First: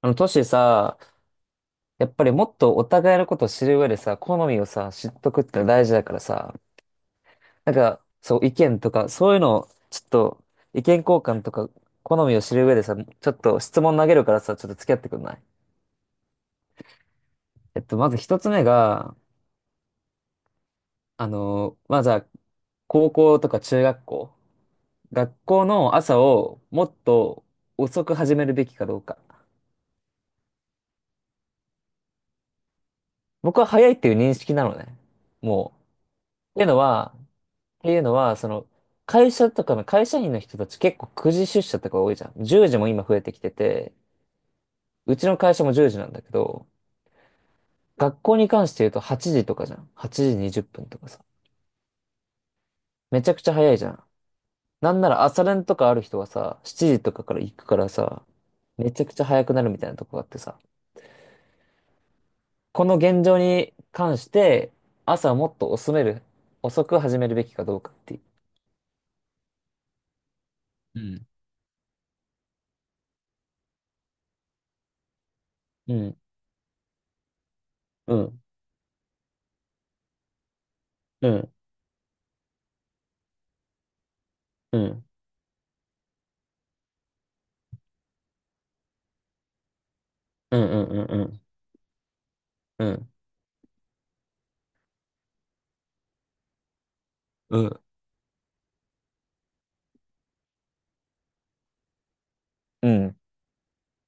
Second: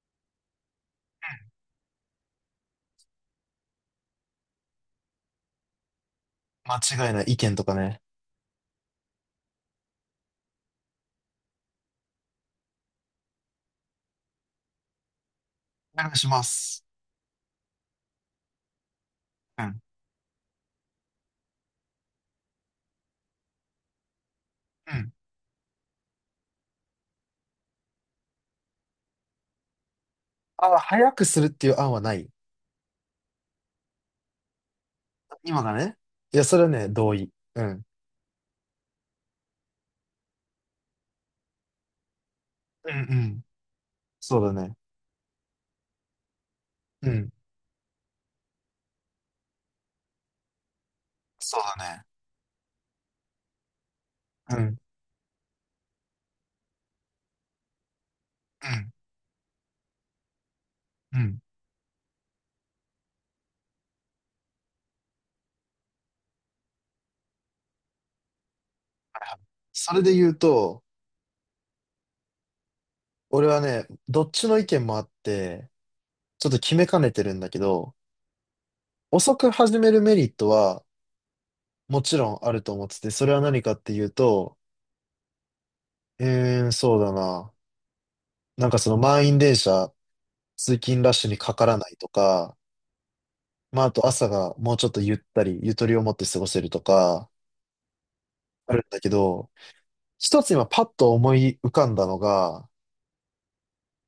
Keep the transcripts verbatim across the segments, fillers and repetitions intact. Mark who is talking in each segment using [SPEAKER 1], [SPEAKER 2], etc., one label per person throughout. [SPEAKER 1] あの、トシさ、やっぱりもっとお互いのことを知る上でさ、好みをさ、知っとくってのは大事だからさ、
[SPEAKER 2] 間違いない意見と
[SPEAKER 1] な
[SPEAKER 2] か
[SPEAKER 1] んか、
[SPEAKER 2] ね。
[SPEAKER 1] そう、意見とか、そういうのを、ちょっと、意見交換とか、好みを知る上でさ、ちょっと質問投げるからさ、ちょっと付き合ってくんない？
[SPEAKER 2] お願いします。
[SPEAKER 1] えっと、まず一つ目が、
[SPEAKER 2] うん。
[SPEAKER 1] あの、まずは、高校とか中学校、
[SPEAKER 2] うん。
[SPEAKER 1] 学校の朝をもっと遅く始めるべきかどうか。
[SPEAKER 2] あ、早くするっていう案はない。
[SPEAKER 1] 僕は早いっていう認識なのね。
[SPEAKER 2] 今が
[SPEAKER 1] もう。
[SPEAKER 2] ね。いや、
[SPEAKER 1] っ
[SPEAKER 2] そ
[SPEAKER 1] て
[SPEAKER 2] れ
[SPEAKER 1] いう
[SPEAKER 2] は
[SPEAKER 1] の
[SPEAKER 2] ね、同
[SPEAKER 1] は、っ
[SPEAKER 2] 意。うん。
[SPEAKER 1] ていうのは、その、会社とかの会社員の人たち結構くじ出社とか多いじゃん。じゅうじも
[SPEAKER 2] うんう
[SPEAKER 1] 今増えてき
[SPEAKER 2] ん。
[SPEAKER 1] てて、
[SPEAKER 2] そうだね。
[SPEAKER 1] うちの会社もじゅうじなんだけど、
[SPEAKER 2] うん。
[SPEAKER 1] 学校に関して言うとはちじとかじゃん。はちじにじゅっぷんとかさ。
[SPEAKER 2] そうだね。
[SPEAKER 1] めちゃくちゃ早いじゃん。
[SPEAKER 2] うん。
[SPEAKER 1] なんなら朝練とかある人はさ、しちじとかから行くからさ、めちゃ
[SPEAKER 2] う
[SPEAKER 1] くちゃ早くなるみたいなとこがあってさ。
[SPEAKER 2] ん。うん。
[SPEAKER 1] この現状に関して、朝もっと遅める、遅く始めるべきかどうかっていう。
[SPEAKER 2] はいはい。それで言うと、
[SPEAKER 1] うん。
[SPEAKER 2] 俺はね、どっちの意見もあって、
[SPEAKER 1] うん、
[SPEAKER 2] ちょっと決めかねてるんだけど、
[SPEAKER 1] うん、
[SPEAKER 2] 遅く始めるメリットは
[SPEAKER 1] うん、
[SPEAKER 2] もちろんあると思ってて、それは何かっていうと、
[SPEAKER 1] うん、
[SPEAKER 2] えーん、そうだな。なんかその満員電車、
[SPEAKER 1] うん、う
[SPEAKER 2] 通
[SPEAKER 1] ん、
[SPEAKER 2] 勤ラッ
[SPEAKER 1] うん、う
[SPEAKER 2] シュに
[SPEAKER 1] ん、
[SPEAKER 2] かからないとか、
[SPEAKER 1] うん。うん
[SPEAKER 2] まあ、あと朝がもうちょっとゆったり、ゆとりを持って過ごせるとか、
[SPEAKER 1] うん
[SPEAKER 2] あるんだけど、一つ今パッと思い浮かんだのが、
[SPEAKER 1] うん。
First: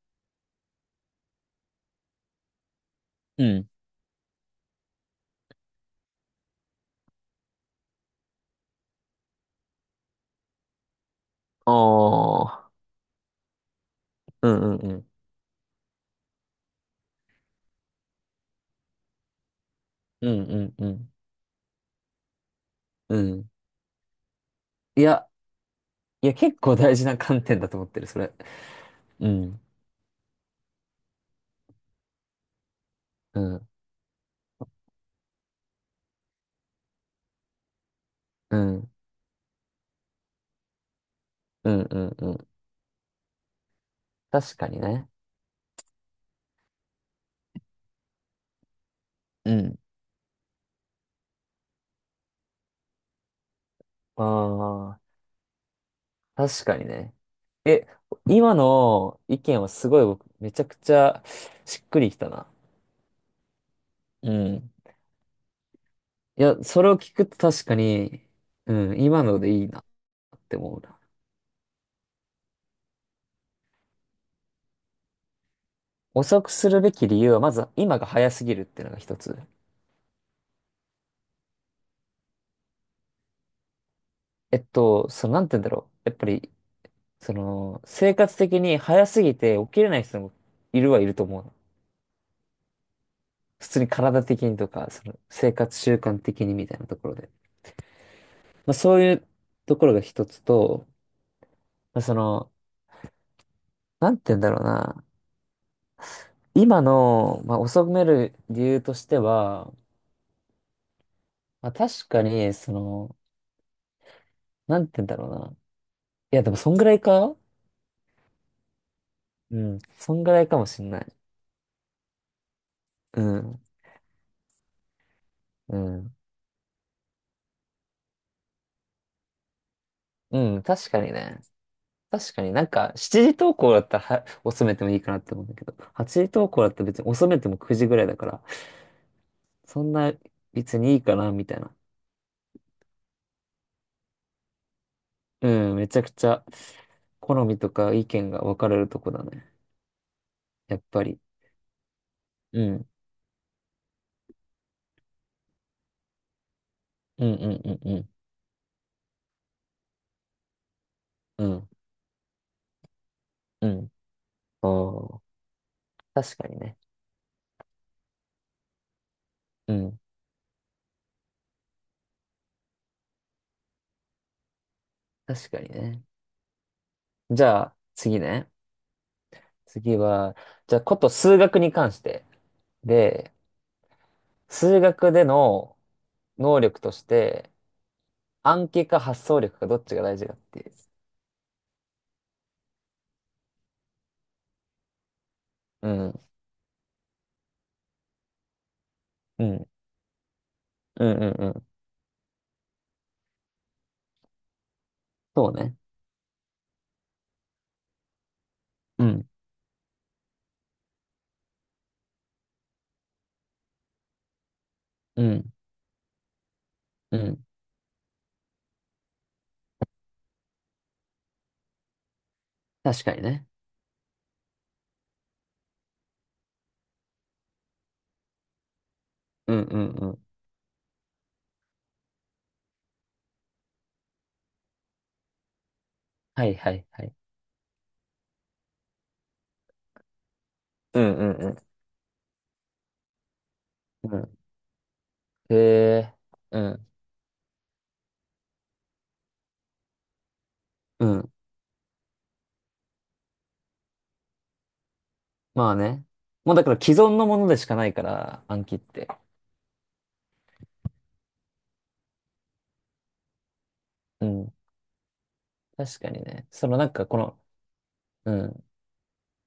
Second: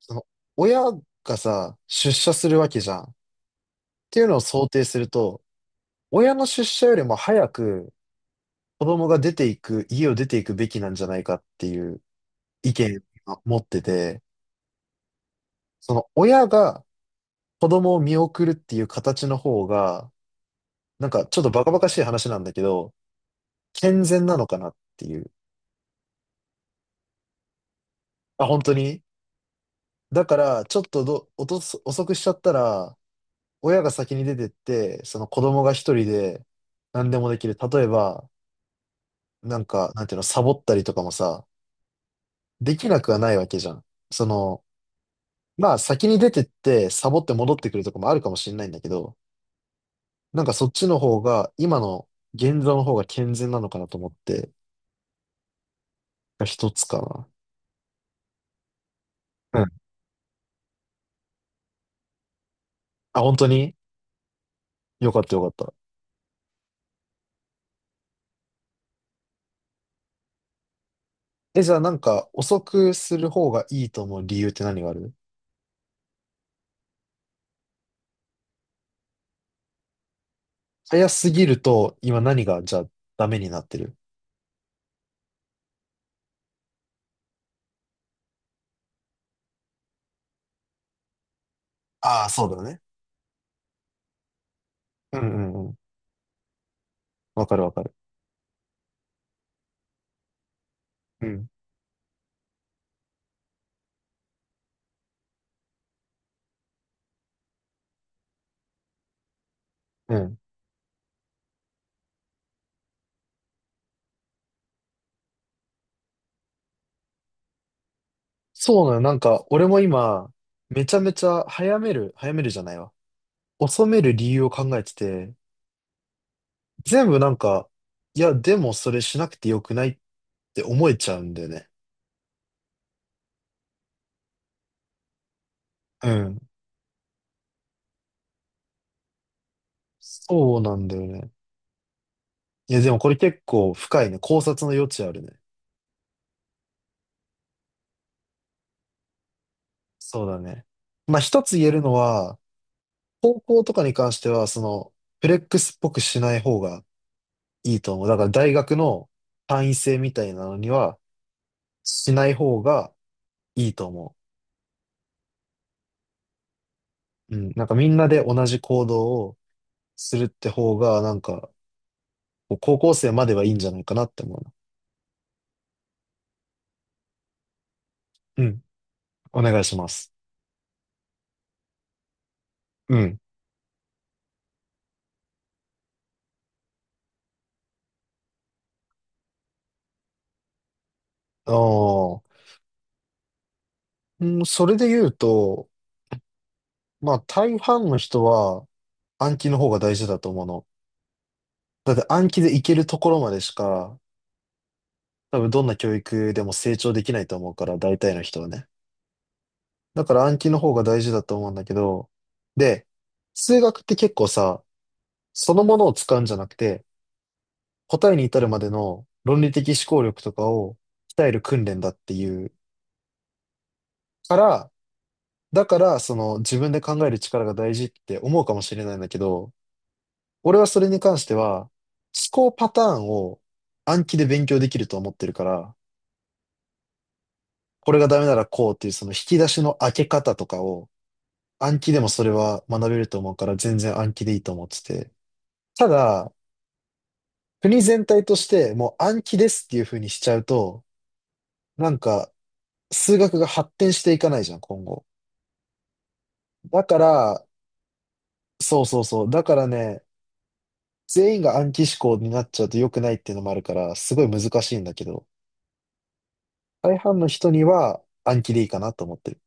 [SPEAKER 2] その、親がさ、出社するわけじゃん。っ
[SPEAKER 1] うん。
[SPEAKER 2] ていうのを想定すると、親の出社よりも早く子供が出ていく、家を出ていくべきなんじゃないかって
[SPEAKER 1] あ
[SPEAKER 2] いう意
[SPEAKER 1] あ。
[SPEAKER 2] 見を持ってて、
[SPEAKER 1] うんうんうん。
[SPEAKER 2] その親が子供を見送るっていう形の方が、
[SPEAKER 1] うんうんう
[SPEAKER 2] なん
[SPEAKER 1] ん。
[SPEAKER 2] かちょっとバカバカしい話なんだけど、
[SPEAKER 1] うん。
[SPEAKER 2] 健全なのかなっ
[SPEAKER 1] い
[SPEAKER 2] てい
[SPEAKER 1] や、
[SPEAKER 2] う。
[SPEAKER 1] いや、結構大事な観点だと思ってる、それ。
[SPEAKER 2] あ、本当に。
[SPEAKER 1] うん。
[SPEAKER 2] だから、ちょっとど、おとす、遅くしちゃったら、
[SPEAKER 1] うん。
[SPEAKER 2] 親が先に出てって、その子供が一人で何でもできる。例えば、
[SPEAKER 1] うん。
[SPEAKER 2] なんか、なんていうの、サボったりとかもさ、
[SPEAKER 1] うんうんうん。
[SPEAKER 2] できなくはないわけじゃん。そ
[SPEAKER 1] 確
[SPEAKER 2] の、
[SPEAKER 1] かにね。
[SPEAKER 2] まあ先に出てって、サボって戻ってくるとかもあるかもしれないんだけど、
[SPEAKER 1] うん。
[SPEAKER 2] なんかそっちの方が、今の現状の方が健全なのかなと思って、
[SPEAKER 1] ああ。
[SPEAKER 2] が
[SPEAKER 1] 確
[SPEAKER 2] 一
[SPEAKER 1] か
[SPEAKER 2] つ
[SPEAKER 1] にね。
[SPEAKER 2] か
[SPEAKER 1] え、今の意見
[SPEAKER 2] な。う
[SPEAKER 1] は
[SPEAKER 2] ん。
[SPEAKER 1] すごい僕、めちゃくちゃしっくりきたな。
[SPEAKER 2] あ、本当に。
[SPEAKER 1] うん。
[SPEAKER 2] よかったよかった。
[SPEAKER 1] いや、それを聞くと確かに、うん、今のでいいなって思うな。
[SPEAKER 2] え、じゃあなんか、遅くする方がいいと思う理由って何がある？
[SPEAKER 1] 遅くするべき理由は、まず今が早すぎるっていうのが一つ。
[SPEAKER 2] 早すぎると、今何が、じゃあ、ダメになってる。
[SPEAKER 1] えっと、その、なんて言うんだろう。やっぱり、その、生活的に早すぎて起きれない人もいるはいると思うの。
[SPEAKER 2] ああ、そうだね。
[SPEAKER 1] 普通に体的にとか、そ
[SPEAKER 2] う
[SPEAKER 1] の、
[SPEAKER 2] んう
[SPEAKER 1] 生
[SPEAKER 2] んうん。
[SPEAKER 1] 活習慣的にみたいなところで。
[SPEAKER 2] わかるわかる。
[SPEAKER 1] まあ、そういうところが一つと、
[SPEAKER 2] うん。
[SPEAKER 1] まあ、その、なんて言うんだろうな。今の、まあ、遅める理由としては、
[SPEAKER 2] うん。
[SPEAKER 1] まあ、確かに、その、なんて言うんだろうな。いや、でも、そんぐらいか、
[SPEAKER 2] そうなのよ。なんか、
[SPEAKER 1] う
[SPEAKER 2] 俺
[SPEAKER 1] ん、
[SPEAKER 2] も
[SPEAKER 1] そんぐ
[SPEAKER 2] 今、
[SPEAKER 1] らいかもし
[SPEAKER 2] め
[SPEAKER 1] ん
[SPEAKER 2] ちゃ
[SPEAKER 1] な
[SPEAKER 2] め
[SPEAKER 1] い。
[SPEAKER 2] ちゃ早める、早めるじゃないわ。
[SPEAKER 1] うん、
[SPEAKER 2] 遅める理由を考えてて、
[SPEAKER 1] うん、
[SPEAKER 2] 全部なんか、いや、でもそれしなくてよくないっ
[SPEAKER 1] う
[SPEAKER 2] て
[SPEAKER 1] ん、
[SPEAKER 2] 思
[SPEAKER 1] 確
[SPEAKER 2] え
[SPEAKER 1] か
[SPEAKER 2] ち
[SPEAKER 1] に
[SPEAKER 2] ゃうん
[SPEAKER 1] ね。
[SPEAKER 2] だよね。
[SPEAKER 1] 確かになんか、しちじ投稿だったらは遅めてもいいかなって思うんだけど、
[SPEAKER 2] う
[SPEAKER 1] はちじ
[SPEAKER 2] ん。
[SPEAKER 1] 投稿だったら別に遅めてもくじぐらいだから、そんな
[SPEAKER 2] そうな
[SPEAKER 1] 別
[SPEAKER 2] ん
[SPEAKER 1] に
[SPEAKER 2] だ
[SPEAKER 1] いい
[SPEAKER 2] よ
[SPEAKER 1] か
[SPEAKER 2] ね。
[SPEAKER 1] な、みたいな。
[SPEAKER 2] いや、でもこれ結構深いね。考察の余地あるね。
[SPEAKER 1] うん、めちゃくちゃ好みとか意見が分かれるとこだね。
[SPEAKER 2] そうだね。
[SPEAKER 1] やっぱ
[SPEAKER 2] ま
[SPEAKER 1] り。
[SPEAKER 2] あ、一つ言えるのは、
[SPEAKER 1] うん。
[SPEAKER 2] 高校とかに関しては、その、フレックスっぽくしない方が
[SPEAKER 1] うんうんう
[SPEAKER 2] いい
[SPEAKER 1] ん
[SPEAKER 2] と
[SPEAKER 1] う
[SPEAKER 2] 思う。
[SPEAKER 1] ん。
[SPEAKER 2] だから大学の単位制みたいなのには
[SPEAKER 1] うん。
[SPEAKER 2] しない方が
[SPEAKER 1] う
[SPEAKER 2] いいと
[SPEAKER 1] ん。
[SPEAKER 2] 思
[SPEAKER 1] おー、確かにね。
[SPEAKER 2] う。うん。なんかみんなで同じ行動を
[SPEAKER 1] うん。
[SPEAKER 2] するって方が、なんか、こう高校生まではいいんじゃないかなって思うな。
[SPEAKER 1] 確かにね。じゃあ、次
[SPEAKER 2] う
[SPEAKER 1] ね。
[SPEAKER 2] ん。お願いしま
[SPEAKER 1] 次
[SPEAKER 2] す。
[SPEAKER 1] は、じゃあ、こと数学に関して。
[SPEAKER 2] うん。
[SPEAKER 1] で、数学での能力として、暗記か発想力かどっちが大事かっていう。
[SPEAKER 2] ああ。うん、それで言うと、
[SPEAKER 1] うん。
[SPEAKER 2] まあ大半の人は暗
[SPEAKER 1] う
[SPEAKER 2] 記の
[SPEAKER 1] ん。
[SPEAKER 2] 方が大事だと思うの。
[SPEAKER 1] うんうんうん。
[SPEAKER 2] だって暗記でいけるところまでしか、多
[SPEAKER 1] そ
[SPEAKER 2] 分
[SPEAKER 1] う
[SPEAKER 2] どんな
[SPEAKER 1] ね。
[SPEAKER 2] 教育でも成長できないと思うから、大体の人はね。
[SPEAKER 1] うん。
[SPEAKER 2] だから暗記の方が大事だと思うんだけど、で、数学って結構さ、
[SPEAKER 1] うん。
[SPEAKER 2] そのものを使うんじゃなくて、
[SPEAKER 1] うん。
[SPEAKER 2] 答えに至るまでの論理的思考力とかを鍛える訓練だっていう
[SPEAKER 1] 確かにね。
[SPEAKER 2] から、だからその自分で考える力が大事って思うかもしれないんだけど、
[SPEAKER 1] うんうんうん。
[SPEAKER 2] 俺はそれに関しては、思考パターンを暗記で勉強できると思ってるから、
[SPEAKER 1] はいはいはい。
[SPEAKER 2] これがダメならこうっていうその引き出しの開け方とかを
[SPEAKER 1] うんうんうん。
[SPEAKER 2] 暗記でもそれは学べると思うから全然暗記でいい
[SPEAKER 1] う
[SPEAKER 2] と思ってて。
[SPEAKER 1] ん。へ
[SPEAKER 2] た
[SPEAKER 1] え。
[SPEAKER 2] だ、
[SPEAKER 1] うん。
[SPEAKER 2] 国全体としてもう暗記ですっていう風にしちゃうと、
[SPEAKER 1] うん。
[SPEAKER 2] なんか数学が発展していかないじゃん、今後。
[SPEAKER 1] まあね。もうだから
[SPEAKER 2] だか
[SPEAKER 1] 既存のも
[SPEAKER 2] ら、
[SPEAKER 1] のでしかないから、暗記っ
[SPEAKER 2] そうそう
[SPEAKER 1] て。
[SPEAKER 2] そう。だからね、全員が暗記思考になっちゃうと良くないっていうのもあるから、すご
[SPEAKER 1] う
[SPEAKER 2] い難
[SPEAKER 1] ん。
[SPEAKER 2] しいんだけど、
[SPEAKER 1] 確かにね。そのなん
[SPEAKER 2] 大
[SPEAKER 1] かこ
[SPEAKER 2] 半の
[SPEAKER 1] の、
[SPEAKER 2] 人には
[SPEAKER 1] う
[SPEAKER 2] 暗記でい
[SPEAKER 1] ん。
[SPEAKER 2] いかなと思ってる。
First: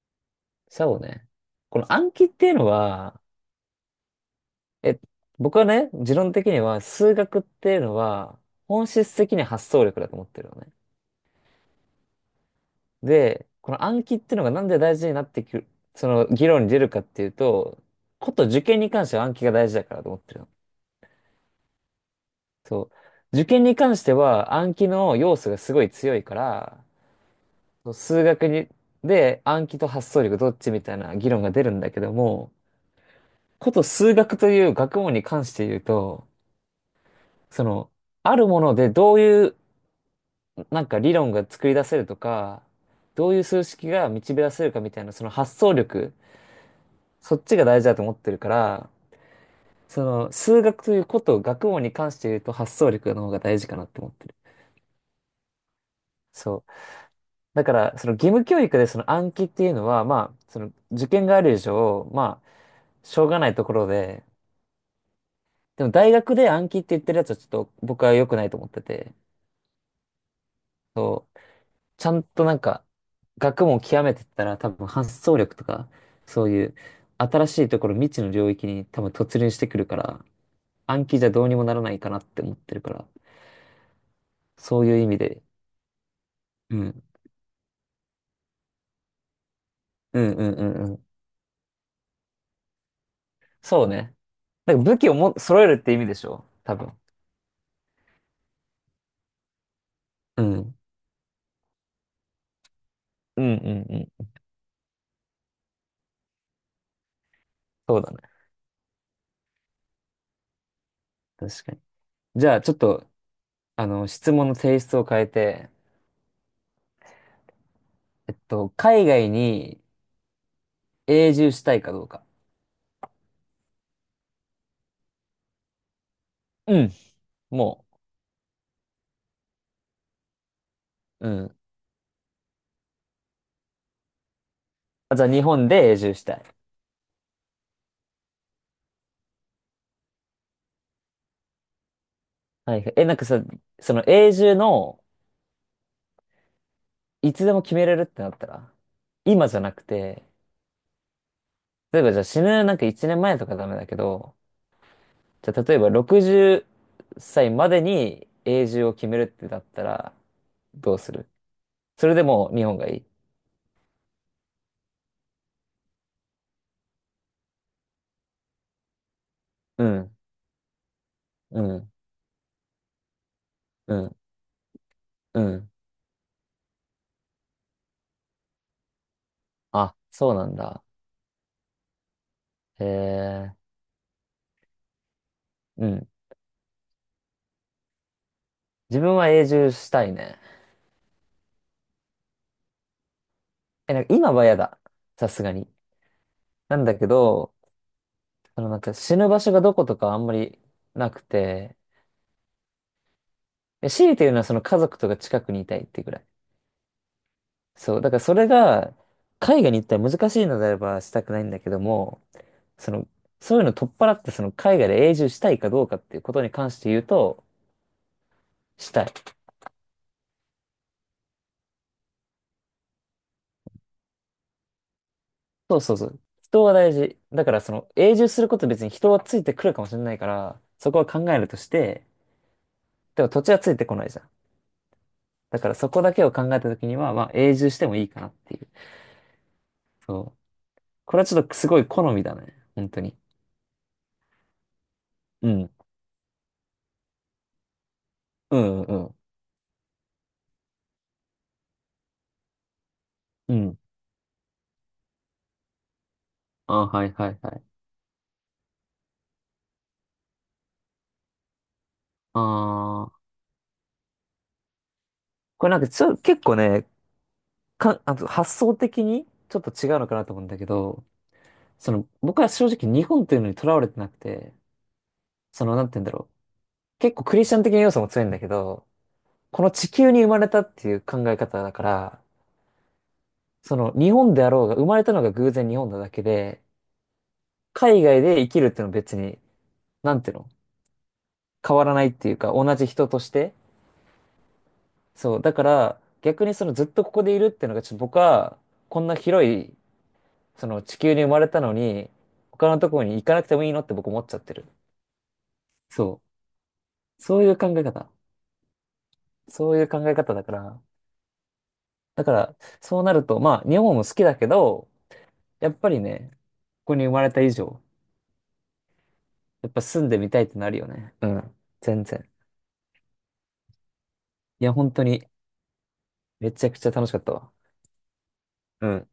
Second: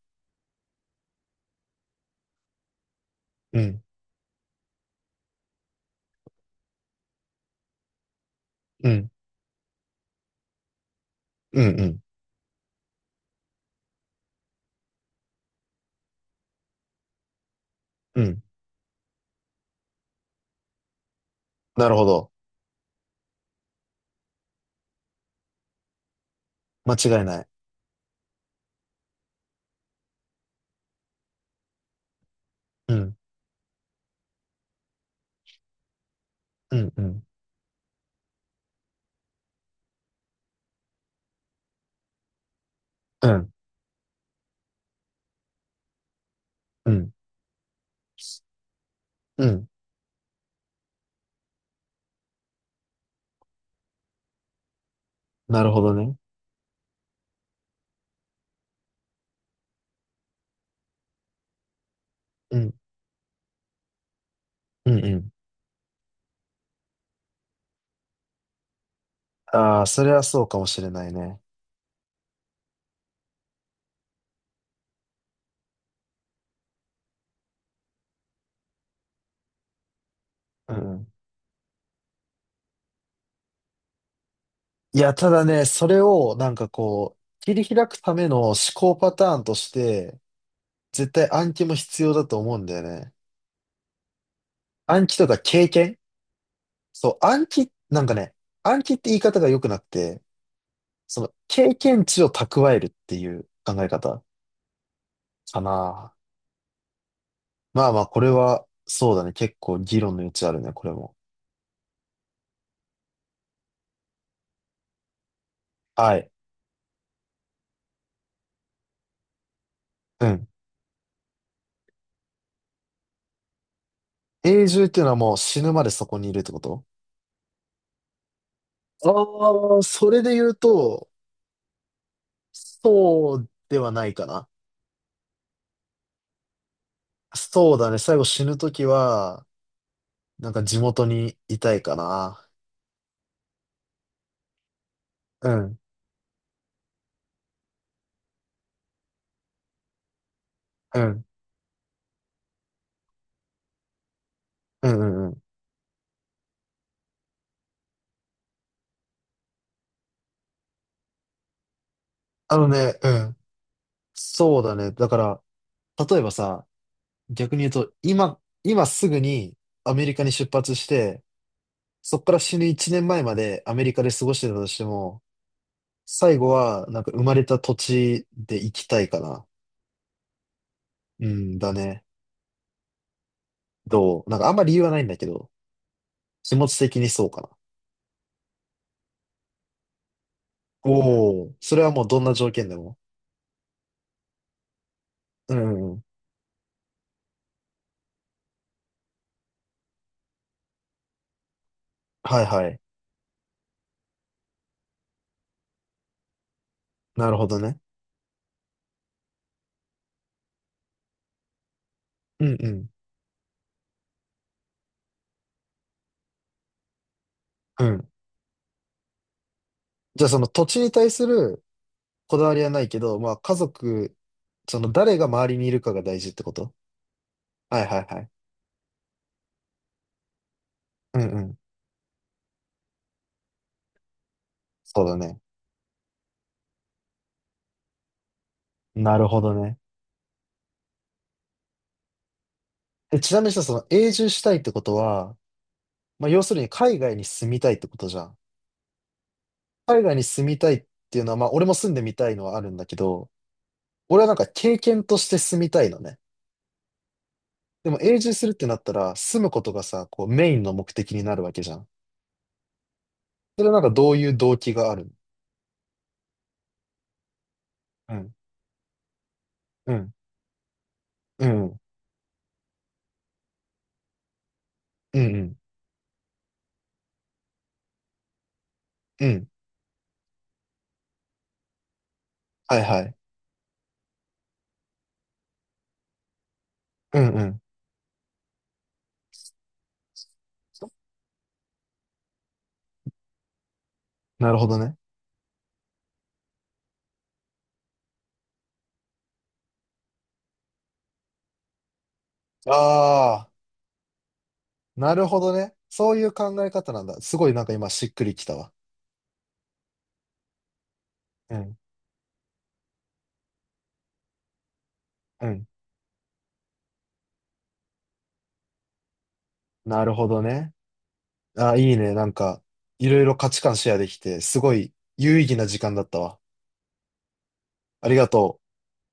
[SPEAKER 1] そうね。この暗記っていうのは、
[SPEAKER 2] うん、
[SPEAKER 1] え、僕はね、持論的には数学っていうのは本
[SPEAKER 2] うん、
[SPEAKER 1] 質的に発想力だと思ってるのね。
[SPEAKER 2] うん、うん、
[SPEAKER 1] で、この暗記っていうのがなんで大事になってくる、その議論に出るかっていうと、
[SPEAKER 2] う
[SPEAKER 1] こ
[SPEAKER 2] ん。
[SPEAKER 1] と受験に関しては暗記が大事だからと思ってるの。
[SPEAKER 2] なるほど。
[SPEAKER 1] そう。受験に関しては暗記の要素がすごい強いから、
[SPEAKER 2] 間違いない。
[SPEAKER 1] そう数学に、で暗記と発想力どっちみたいな議論が出るんだけども、
[SPEAKER 2] うん、
[SPEAKER 1] こと数学という学問に関して言うと、
[SPEAKER 2] うん、うん、
[SPEAKER 1] その、あるものでどういうなんか理論が作り出せるとか、
[SPEAKER 2] う
[SPEAKER 1] どういう
[SPEAKER 2] ん、
[SPEAKER 1] 数式が導き出せるかみたいな、その発想力、
[SPEAKER 2] うん、
[SPEAKER 1] そっちが大事だと思ってるから、
[SPEAKER 2] うん。
[SPEAKER 1] その、数学ということ、学問に関して言うと発想力の方が大事かなって思ってる。
[SPEAKER 2] なるほどね。
[SPEAKER 1] そう。だから、その義務教育でその暗記っていうのは、まあ、その受験がある以上、まあ、
[SPEAKER 2] うん、
[SPEAKER 1] しょうがないところで、
[SPEAKER 2] うん、うん。
[SPEAKER 1] でも大学で暗記って言ってるやつはちょっと僕は良くないと思ってて、
[SPEAKER 2] ああ、それはそうかもしれない
[SPEAKER 1] そう。
[SPEAKER 2] ね。
[SPEAKER 1] ちゃんとなんか、学問を極めてったら多分発想力とか、そういう新しいところ、未知の領域に多分突入してくるから、
[SPEAKER 2] う
[SPEAKER 1] 暗
[SPEAKER 2] ん。
[SPEAKER 1] 記じゃどうにもならないかなって思ってるから。そうい
[SPEAKER 2] い
[SPEAKER 1] う意
[SPEAKER 2] や、
[SPEAKER 1] 味
[SPEAKER 2] た
[SPEAKER 1] で。
[SPEAKER 2] だね、それをなんか
[SPEAKER 1] うん。
[SPEAKER 2] こう、切り開くための思考パターンとして、
[SPEAKER 1] うんうんうんうん。
[SPEAKER 2] 絶対暗記も必要だと思うんだよね。
[SPEAKER 1] そうね。なんか武
[SPEAKER 2] 暗
[SPEAKER 1] 器を
[SPEAKER 2] 記とか
[SPEAKER 1] も揃え
[SPEAKER 2] 経
[SPEAKER 1] るって
[SPEAKER 2] 験、
[SPEAKER 1] 意味でしょ多分。
[SPEAKER 2] そう、暗記、なんかね、暗記って言い方が良くなくて、
[SPEAKER 1] うん。
[SPEAKER 2] その経験値を蓄えるってい
[SPEAKER 1] うん
[SPEAKER 2] う
[SPEAKER 1] う
[SPEAKER 2] 考え
[SPEAKER 1] ん
[SPEAKER 2] 方
[SPEAKER 1] うん。
[SPEAKER 2] かな。まあ
[SPEAKER 1] そ
[SPEAKER 2] ま
[SPEAKER 1] う
[SPEAKER 2] あ、
[SPEAKER 1] だね。
[SPEAKER 2] これは、そうだね。結構議論の余地あるね、これも。
[SPEAKER 1] 確かに。じゃあ、ちょっと、あの、質問の性質を変えて、
[SPEAKER 2] はい。
[SPEAKER 1] えっと、海外に
[SPEAKER 2] うん。
[SPEAKER 1] 永住したいかどうか。
[SPEAKER 2] 永住っていうのはもう死ぬまでそこにいるってこ
[SPEAKER 1] う
[SPEAKER 2] と？
[SPEAKER 1] ん。も
[SPEAKER 2] ああー、それで言うと、
[SPEAKER 1] う、うん。
[SPEAKER 2] そうではないかな。
[SPEAKER 1] あ、じゃあ、日本で永住したい。
[SPEAKER 2] そうだね。最後死ぬときは、なんか地元にいたいかな。
[SPEAKER 1] はいはい。え、なんかさ、その永住の、
[SPEAKER 2] うん、
[SPEAKER 1] いつでも決めれるってなったら、今じゃなくて、
[SPEAKER 2] うん、
[SPEAKER 1] 例えばじゃあ死ぬなんかいちねんまえとかダメだけど、
[SPEAKER 2] うん、うん、うん。
[SPEAKER 1] じゃあ、例えばろくじっさいまでに永住を決めるってだったら、どうする？それでもう
[SPEAKER 2] あ
[SPEAKER 1] 日
[SPEAKER 2] の
[SPEAKER 1] 本がい
[SPEAKER 2] ね、
[SPEAKER 1] い？
[SPEAKER 2] うん。そうだね。だから、例えばさ、逆に言うと、今、今すぐに
[SPEAKER 1] う
[SPEAKER 2] アメリ
[SPEAKER 1] ん、
[SPEAKER 2] カに出発して、
[SPEAKER 1] うん、
[SPEAKER 2] そっから死ぬいちねんまえまえまでアメリ
[SPEAKER 1] う
[SPEAKER 2] カで
[SPEAKER 1] ん、
[SPEAKER 2] 過ごしてたとしても、
[SPEAKER 1] うん。
[SPEAKER 2] 最後は、なんか生まれた土地で生きたいかな。
[SPEAKER 1] あ、そうなんだ。
[SPEAKER 2] うんだね。
[SPEAKER 1] へえ、
[SPEAKER 2] どうなんかあんま理由はないんだけど、
[SPEAKER 1] うん。
[SPEAKER 2] 気持ち的にそうかな。
[SPEAKER 1] 自分は永住したいね。
[SPEAKER 2] おお、それはもうどんな条件でも。
[SPEAKER 1] え、なんか今は嫌だ。さすが
[SPEAKER 2] うん、
[SPEAKER 1] に。
[SPEAKER 2] うんうん。
[SPEAKER 1] なんだけど、そのなんか死ぬ場所がどことかあんまりなくて、
[SPEAKER 2] はいはい。
[SPEAKER 1] え、強いて言うのはその家族とか近くにいたいってぐらい。
[SPEAKER 2] なるほどね。
[SPEAKER 1] そう。だからそれが、海外に行ったら難しいのであればしたくないんだけども、
[SPEAKER 2] うんうん。
[SPEAKER 1] その、そういうの取っ払って、その海外で永住したいかどうかっていうことに関して言うと、
[SPEAKER 2] うん。
[SPEAKER 1] したい。
[SPEAKER 2] じゃあその土地に対するこだわりはないけど、まあ家族、その誰が周りにい
[SPEAKER 1] そ
[SPEAKER 2] る
[SPEAKER 1] う
[SPEAKER 2] か
[SPEAKER 1] そう
[SPEAKER 2] が
[SPEAKER 1] そ
[SPEAKER 2] 大
[SPEAKER 1] う。
[SPEAKER 2] 事ってこ
[SPEAKER 1] 人
[SPEAKER 2] と？
[SPEAKER 1] は大事。だからそ
[SPEAKER 2] はい
[SPEAKER 1] の
[SPEAKER 2] はい
[SPEAKER 1] 永
[SPEAKER 2] は
[SPEAKER 1] 住
[SPEAKER 2] い。
[SPEAKER 1] すること別に人はついてくるかもしれないから、そこは
[SPEAKER 2] う
[SPEAKER 1] 考
[SPEAKER 2] ん
[SPEAKER 1] え
[SPEAKER 2] う
[SPEAKER 1] る
[SPEAKER 2] ん。
[SPEAKER 1] として、でも土地はついてこないじゃん。
[SPEAKER 2] そうだね。
[SPEAKER 1] だからそこだけを考えたときには、まあ永住してもいいかなっていう。
[SPEAKER 2] なるほどね。
[SPEAKER 1] そう。これはちょっとすごい好みだね。本当に。
[SPEAKER 2] え、ちなみにさ、その永住したいってことは、
[SPEAKER 1] うん。
[SPEAKER 2] まあ要するに海外に住みたいってことじゃん。
[SPEAKER 1] うんうん。
[SPEAKER 2] 海外に住みたいっていうのは、まあ俺も住んでみたいのはあるんだけど、
[SPEAKER 1] うん。
[SPEAKER 2] 俺はなんか経験として住みたいのね。
[SPEAKER 1] あ、はいはいはい。
[SPEAKER 2] でも永住するってなったら、住むことがさ、こうメインの目的になるわけじゃん。
[SPEAKER 1] ああ。
[SPEAKER 2] それはなんかどういう動機があるの？
[SPEAKER 1] これなんかちょ、結構ね、か、
[SPEAKER 2] う
[SPEAKER 1] あと
[SPEAKER 2] ん。
[SPEAKER 1] 発想的にちょっと違
[SPEAKER 2] う
[SPEAKER 1] うの
[SPEAKER 2] ん
[SPEAKER 1] かなと思うんだけど、
[SPEAKER 2] うん。
[SPEAKER 1] その、僕は正直日本っていうのにとらわれてなくて、
[SPEAKER 2] うんうん。
[SPEAKER 1] その、なんて言うんだろう。結構クリスチャン的な要素も強いんだけど、
[SPEAKER 2] うん。
[SPEAKER 1] この地球に生まれたっていう考え方だから、
[SPEAKER 2] はいはい。
[SPEAKER 1] その、日本であろうが、生まれたのが偶然日本なだけで、
[SPEAKER 2] うんうん。
[SPEAKER 1] 海外で生きるっていうのは別に、なんていうの、変わらないっていうか、同じ人として。
[SPEAKER 2] なるほどね。
[SPEAKER 1] そう、だから、逆にそのずっとここでいるっていうのが、ちょっと僕は、こんな広い、その地球に生まれたのに、他のところに行かな
[SPEAKER 2] あ
[SPEAKER 1] く
[SPEAKER 2] あ、
[SPEAKER 1] てもいいのって僕思っちゃってる。
[SPEAKER 2] なるほどね。そう
[SPEAKER 1] そ
[SPEAKER 2] いう考え方なんだ。
[SPEAKER 1] う。
[SPEAKER 2] す
[SPEAKER 1] そう
[SPEAKER 2] ご
[SPEAKER 1] い
[SPEAKER 2] い
[SPEAKER 1] う
[SPEAKER 2] なん
[SPEAKER 1] 考
[SPEAKER 2] か
[SPEAKER 1] え
[SPEAKER 2] 今し
[SPEAKER 1] 方。
[SPEAKER 2] っくりきたわ。
[SPEAKER 1] そういう考え方だから、
[SPEAKER 2] うん。
[SPEAKER 1] だから、そうなると、まあ、日本も好きだけど、
[SPEAKER 2] うん。
[SPEAKER 1] やっぱりね、ここに生まれた以上、やっぱ
[SPEAKER 2] な
[SPEAKER 1] 住ん
[SPEAKER 2] る
[SPEAKER 1] で
[SPEAKER 2] ほ
[SPEAKER 1] みた
[SPEAKER 2] ど
[SPEAKER 1] いってな
[SPEAKER 2] ね。
[SPEAKER 1] るよね。うん。
[SPEAKER 2] あーいい
[SPEAKER 1] 全
[SPEAKER 2] ね。な
[SPEAKER 1] 然。
[SPEAKER 2] んか、いろいろ価値観シェアできて、す
[SPEAKER 1] い
[SPEAKER 2] ご
[SPEAKER 1] や、本
[SPEAKER 2] い
[SPEAKER 1] 当に、
[SPEAKER 2] 有意義な時間だったわ。
[SPEAKER 1] めちゃくちゃ楽しかったわ。
[SPEAKER 2] ありがとう。
[SPEAKER 1] うん。